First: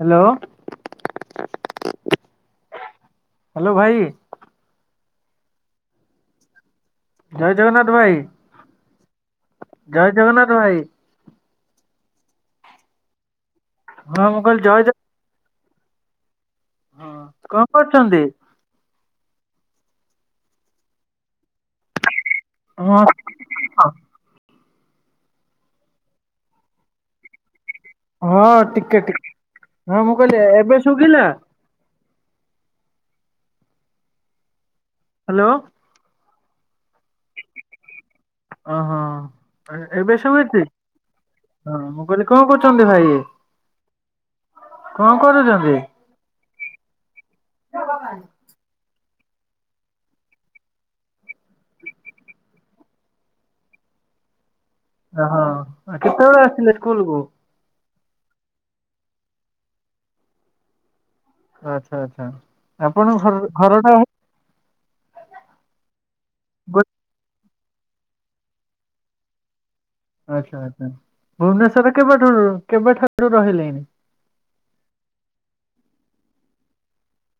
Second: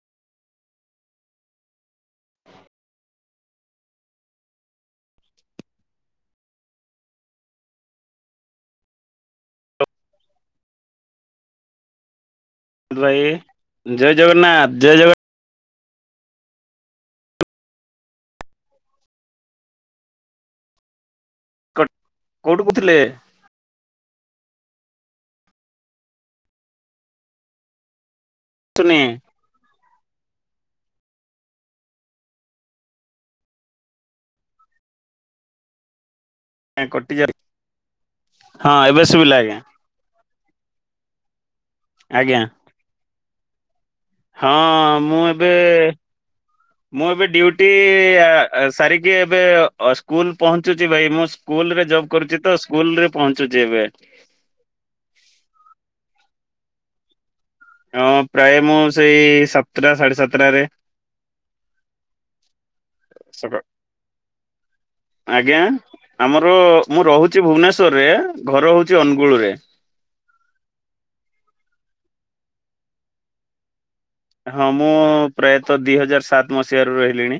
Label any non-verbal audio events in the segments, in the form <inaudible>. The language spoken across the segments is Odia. ହାଲୋ। ହାଲୋ ଭାଇ। ଜୟ ଜଗନ୍ନାଥ ଭାଇ ଜୟ ଜଗନ୍ନାଥ ଭାଇ। କୁହନ୍ତୁ ଭାଇ ଜୟ ହଁ ମୁଁ କହିଲି ଜଗନ୍ନାଥ ଜୟ ଜଗ ହଁ କଣ କରୁଛନ୍ତି? କ କୋଉଠୁ ହଁ କହୁଥିଲେ? ହଁ ଶୁନି ଟିକେ ଟି ହଁ ମୁଁ କହିଲି ଏ-ଏବେ ଶୁଭିଲା। ହାଲୋ। କଟି ଯାଉ ହଁ ଓହୋ ଏବେ ଶୁଭିଲା ଆଜ୍ଞା ଏ-ଏବେ ଶୁଭି ହୁଁ ହଁ ମୁଁ କହିଲି ଆଜ୍ଞା କଣ କରୁଛନ୍ତି ଭାଇ? ହଁ କଣ ମୁଁ ଏବେ କରୁଛନ୍ତି? ମୁଁ ଏବେ ଡ୍ୟୁଟି ଆ ଆ ସାରି ଇ ଏବେ ଅ ଏବେ ସ୍କୁଲ ପହଞ୍ଚୁଛି ଭାଇ ମୁଁ ସ୍କୁଲ ରେ ଜବ କରୁଛି ତ ସ୍କୁଲ ରେ ପହଞ୍ଚୁଛି ଏବେ। ଓହୋ ଆ କେତେବେଳେ ଆସିଲେ ସ୍କୁଲକୁୁ? ହଁ ପ୍ରାୟ ମୁଁ ସେଇ ସାତଟା ସାଢେ ସାତଟାରେ। ଆଚ୍ଛା ଆଚ୍ଛା ଆପଣଙ୍କ ଘର ଘରଟା। ଆଜ୍ଞା ଆମର ମୁଁ ରହୁଛି ଭୁବନଶ୍ୱ ରରେ ଘର ହଉଛି ଅନୁଗୁଳ ରେ। ଆଚ୍ଛା ଆଚ୍ଛା ଭୁବନେଶ୍ୱରରେ କେବେଠାରୁ କେବେଠାରୁ ରହିଲେଣିି? ହଁ ମୁଁ ପ୍ରାୟତ ଦି ହଜାର ସାତ ମସିହାରୁ ରହିଲିଣି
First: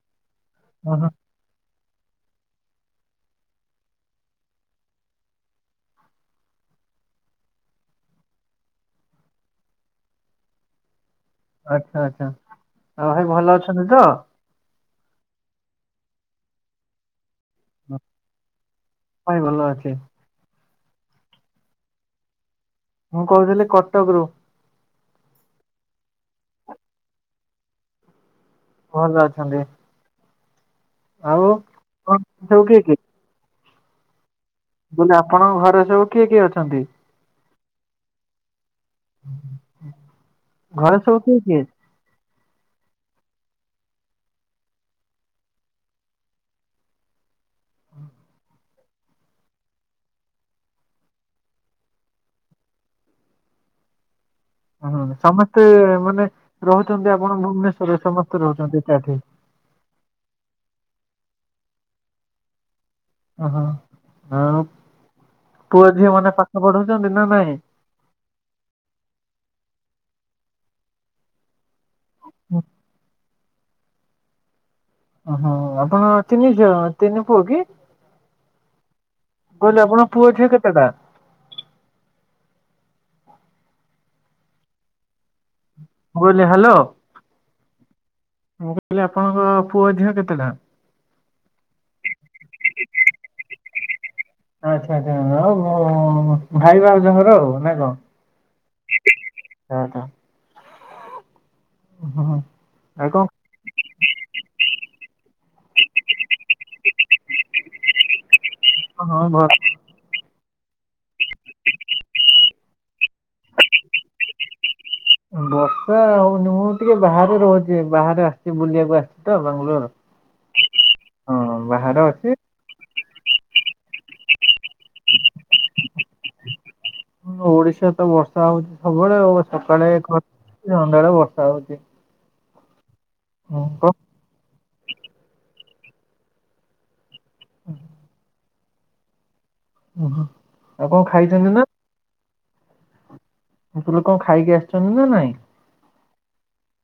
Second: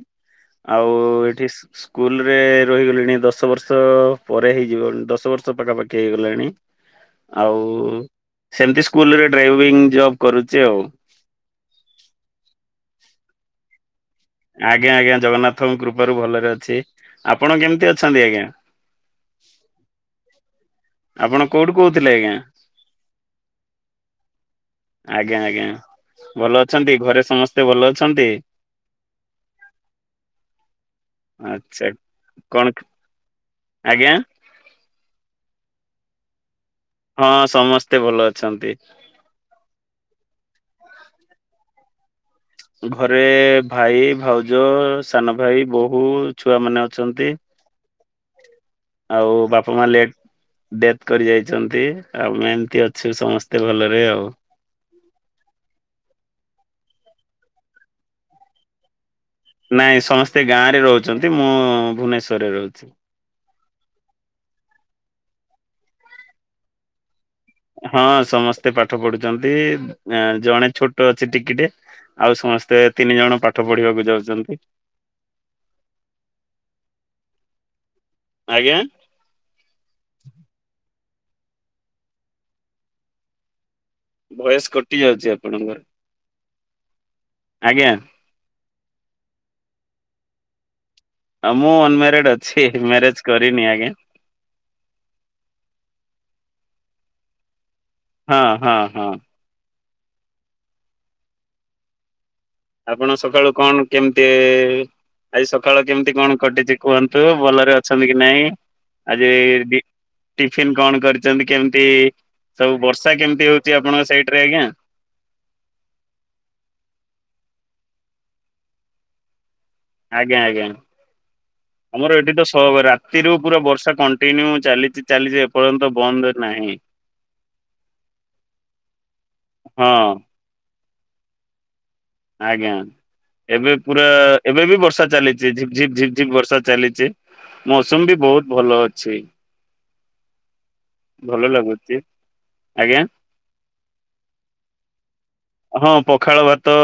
ଆଉ ଓହୋ ଏଠି ସ୍କୁଲ ରେ ରହିଗଲିଣି ଦଶ ବର୍ଷ ପରେ ହେଇଯିବ ଦଶ ବର୍ଷ ପାଖାପାଖି ହେଇଗଲାଣି। ଆଉ ସେମିତି ସ୍କୁଲରେ ଡ୍ରାଇଭିଙ୍ଗ ଜବ କରୁଛି ଆଉ। ଆଚ୍ଛା ଆଚ୍ଛା ଆଉ ଭାଇ ଭଲ ଅଛନ୍ତି ତ? ଆଜ୍ଞା ଆଜ୍ଞା ଜଗନ୍ନାଥଙ୍କ କୃପାରୁୁ ଭଲରେ ଅଛି। ଆପଣ କେମିତି ଅଛନ୍ତି ଆଜ୍ଞା? ପାଇଁ ଭଲ ଅଛି ଆପଣ କୋଉଠୁ କହୁଥିଲେ ଆଜ୍ଞା? ମୁଁ କହୁଥିଲି କଟକରୁ। ଆଜ୍ଞା ଆଜ୍ଞା ଭଲ ଅଛନ୍ତି ଘରେ ସମସ୍ତେ ଭଲ ଅଛନ୍ତି? ଭଲ ଅଛନ୍ତି। ଆଉ ଆଚ୍ଛା ଆପଣ ସବୁ କଣ ଆଜ୍ଞା। ମୁଁ କହିଲି ଆପଣଙ୍କ ଘରେ ସବୁ କିଏ କିଏ ଅଛନ୍ତି? ହଁ ସମସ୍ତେ ଭଲ ଅଛନ୍ତି। ଘରେ ସବୁ କିଏ କିଏ? ଘରେ ଭାଇ, ଭାଉଜ, ସାନ ଭାଇ, ବୋହୂ, ଛୁଆ ମାନେ ଅଛନ୍ତି। ହୁଁ ଆଉ ବାପା, ମା ଲେ ଡେଥ କରି ଯାଇଛନ୍ତି ଆମେ ଏମିତି ଅଛୁ ସମସ୍ତେ ଭଲରେ ଆଉ। ହୁଁ ସମସ୍ତେ ମାନେ ରହୁଛନ୍ତି ଆପଣ ଭୁବନେଶ୍ଵରରେ ସମସ୍ତେ ରହୁଛନ୍ତି ଏକାଠି। ନାଇଁ ସମସ୍ତେ ଗାଁ ରେ ରହୁଛନ୍ତି ମୁଁ ଭୁବନେଶ୍ଵରରେ ରହୁଛି। ଓହୋ ଆ ପୁଅ ଝିଅ ମାନେ ପାଠ ପଢୁଛନ୍ତି ନା ନାଇଁ। ହଁ ସମସ୍ତେ ପାଠ ପଢୁଛନ୍ତି। ଜଣେ ଛୋଟ ଅଛି ଟିକିଟେ। ଆଉ ସମସ୍ତେ ତିନି ଜଣ ପାଠ ପଢିବାକୁ ଯାଉଛନ୍ତି। ଓ ହୋ ଆପଣ ତିନି ଝିଅ ତିନି ପୁଅ କି? ଆଜ୍ଞା। କହିଲେ ଆପଣଙ୍କ ପୁଅ ଝିଅ କେତେଟା? ଭଏସ୍ କଟି ଯାଉଛି। ଆପଣଙ୍କର ମୁଁ କହିଲି ହ୍ୟାଲୋ। ଆଜ୍ଞା। ଆପଣଙ୍କ ପୁଅ ଝିଅ କେତେ ଟା? ଆ ମୁଁ ଅନ୍ ମ୍ୟାରେଡ୍ ଅଛି। ମ୍ୟାରେଜ୍ କରିନି ଆଜ୍ଞା। ଆଚ୍ଛା ଆଚ୍ଛା ଆଉ ଭାଇ ଭାଉଜଙ୍କର ନା କଣ। ହଁ ହଁ ହଁ। ଓ ହୋ। ହଁ। ଆଉ ଆପଣ ସକାଳୁ କଣ କେମିତି ଆଜି ସକାଳ କେମିତି କଣ କଟିଛି କୁହନ୍ତୁ? ଭଲରେ ଅଛନ୍ତି କି ନାଇଁ? କଣ ହଁ ଆଜି ଭଲ ଏଇଡି ଟିଫିନ୍ କଣ କରିଛନ୍ତି କେମିତି? ସବୁ ବର୍ଷା କେମିତି ହଉଛି ଆପଣଙ୍କ ସାଇଡରେ ଆଜ୍ଞା? ବର୍ଷା ହଉନି। ମୁଁ ଟିକେ ବାହାରେ ରହୁଛି। ବାହାରେ ଆସିଛି ବୁଲିବାକୁ ଆସିଛି ତ। ବାଙ୍ଗାଲୋର। ଆଜ୍ଞା ଆଜ୍ଞା ହଁ ବାହାରେ ଆମର ଅଛି ଏଠି ତ ସହବ ରା ରାତିରୁ ପୁରା ବର୍ଷା କଣ୍ଟିନ୍ୟୁ ଚାଲିଚି ଚାଲିଚି ଏପର୍ଯ୍ୟନ୍ତ ବନ୍ଦ ନାହିଁ। ହଁ ଓଡିଶା ତ ବର୍ଷା ହଉଛି। ସବୁବେଳେ ସକାଳେ ହଁ ଖ ସନ୍ଧ୍ୟା ବେଳେ ବର୍ଷା ହଉଛି। ଆଜ୍ଞା ଏବେ କଣ ପୁରା ଏବେ ବି ବର୍ଷା ଚାଲିଛି। ଝିପ୍ ଝିପ୍ ଝିପ୍ ଝିପ୍ ବର୍ଷା ଚାଲିଛି। ମୌସୁମ୍ ବି ବହୁତ ଭଲ ଅଛି। ଓହୋ ଆଉ କଣ ଭଲ ଖାଇଛନ୍ତି ନା ଲାଗୁଛି ଆଜ୍ଞା। ଆପଣ କଣ ଖାଇକି ଆସିଛନ୍ତି ନା ନାଇଁ। ହଁ ପଖାଳ ଭାତ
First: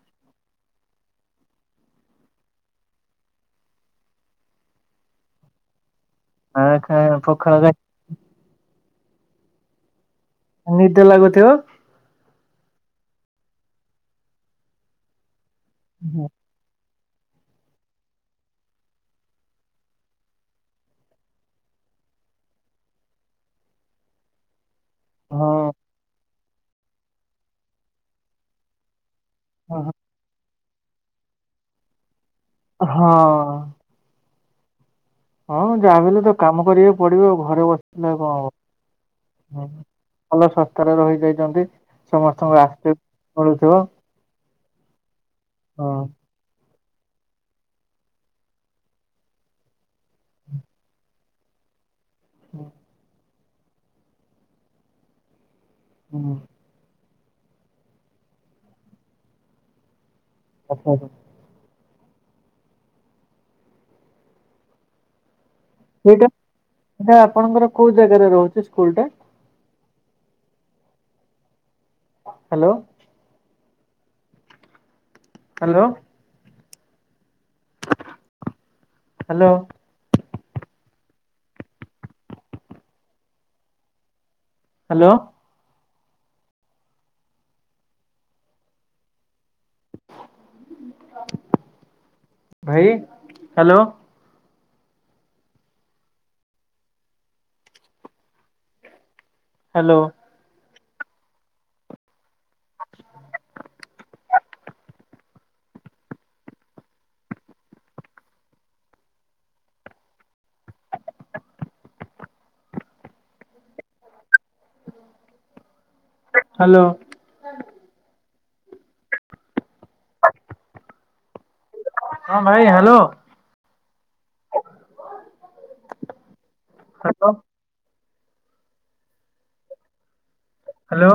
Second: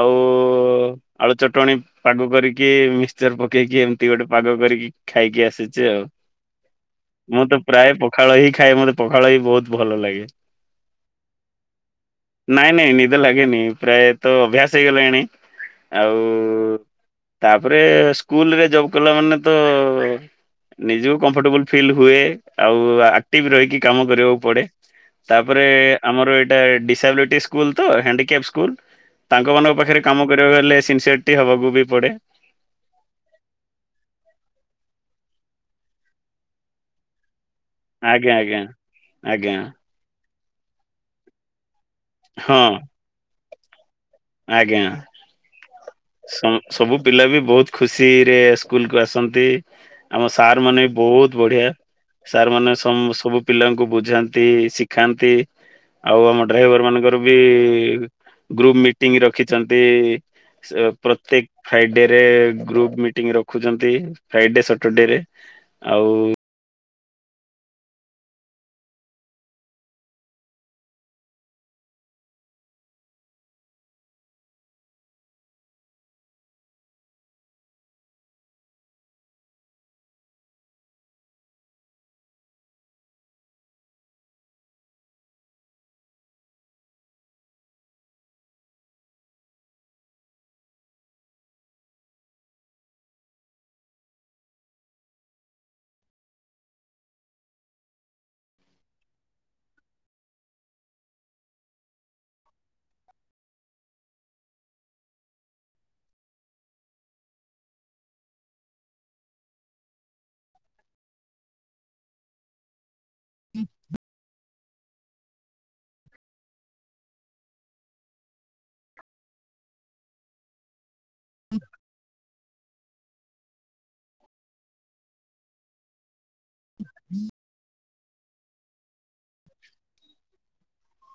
ଆଉ <inaudible> ଆଳୁ ଚଟଣି ପାଗ କରିକି ମିକ୍ସଚର ପକେଇକି ଏମିତି ଗୋଟେ ପାଗ କରିକି ଖାଇକି ଆସିଛି ଆଉ। ଆ ଖା- ମୁଁ ପଖାଳ ତ ପ୍ରାୟ ପଖାଳ ହି ଖାଏ। ମତେ ପଖାଳ ହି ବହୁତ ଭଲ ଲାଗେ। ନିଦ ଲାଗୁଥିବ। ନାଇଁ ନାଇଁ ନିଦ ଲାଗେନି। ପ୍ରାୟେ ତ ଅଭ୍ୟାସ ହେଇଗଲାଣି। ଆଉ ତାପରେ ସ୍କୁଲ ରେ ଜବ୍ କଲା ମାନେ ତ ନିଜ କମ୍ଫର୍ଟେବୁଲ ଫିଲ୍ ହୁଏ। ଆଉ ଆକ୍ଟିଭ୍ ରହିକି କାମ କରିବାକୁ ପଡେ। ତାପରେ ହଁ ଆମର ଏଇଟା ଡିସାବିଲଟି ସ୍କୁଲ ତ ହ୍ୟାଣ୍ଡିକ୍ୟାପ ସ୍କୁଲ। ତାଙ୍କ ମାନଙ୍କ ହଁ ପାଖରେ କାମ କରିବାକୁ ହେଲେ ସିନସିୟରଟି ହବାକୁ ବି ପଡେ। ହଁ। ହଁ ଯାହା ବି ହେଲେ ତ କାମ କରିବାକୁ ପଡିବ ଆଉ। ଘରେ ବସିଥିଲେ ଆଜ୍ଞା କଣ ଆଜ୍ଞା। ଆଜ୍ଞା ହବ। ଭଲ ଶସ୍ଥାରେ ରହିଯାଇଛନ୍ତି। ହଁ ସମସ୍ତଙ୍କ ଆଶ୍ରିବାଦ ମିଳୁଥିବ। ଆଜ୍ଞା। ହଁ। ସଁ ସବୁ ପିଲା ବି ବହୁତ ଖୁସି ରେ ସ୍କୁଲ କୁ ଆସନ୍ତି। ଆମ ସାର୍ ମାନେ ବି ବହୁତ ବଢିଆ। ସାର୍ ମାନେ ସବୁ ପିଲାଙ୍କୁ ବୁଝାନ୍ତି ଶିଖାନ୍ତି। ଆଉ ହୁଁ ଆମ ଡ୍ରାଇଭର ମାନଙ୍କର ବି ଗ୍ରୁପ ମିଟିଂ ରଖିଛନ୍ତି। ଆଚ୍ଛା ଆଚ୍ଛା। ପ୍ରତ୍ୟେକ ଫ୍ରାଇଡେରେ ଗ୍ରୁପ୍ ମିଟିଂ ରଖୁଛନ୍ତି। ଫ୍ରାଇଡେ ସଟର ଡେରେ। ଆଉ ଏଟା ଆପଣଙ୍କର କୋଉ ଜାଗାରେ ରହୁଛି ସ୍କୁଲ ଟା। ହ୍ୟାଲୋ। ହ୍ୟାଲୋ। ହ୍ୟାଲୋ। ହ୍ୟାଲୋ। ଭାଇ ହ୍ୟାଲୋ। ହ୍ୟାଲୋ। ହ ହ ହ୍ୟାଲୋ। <unintelligible> ହୁଁ। ହଁ ଭାଇ ହ୍ୟାଲୋ। ହୁଁ ହ୍ୟାଲୋ ହ୍ୟାଲୋ।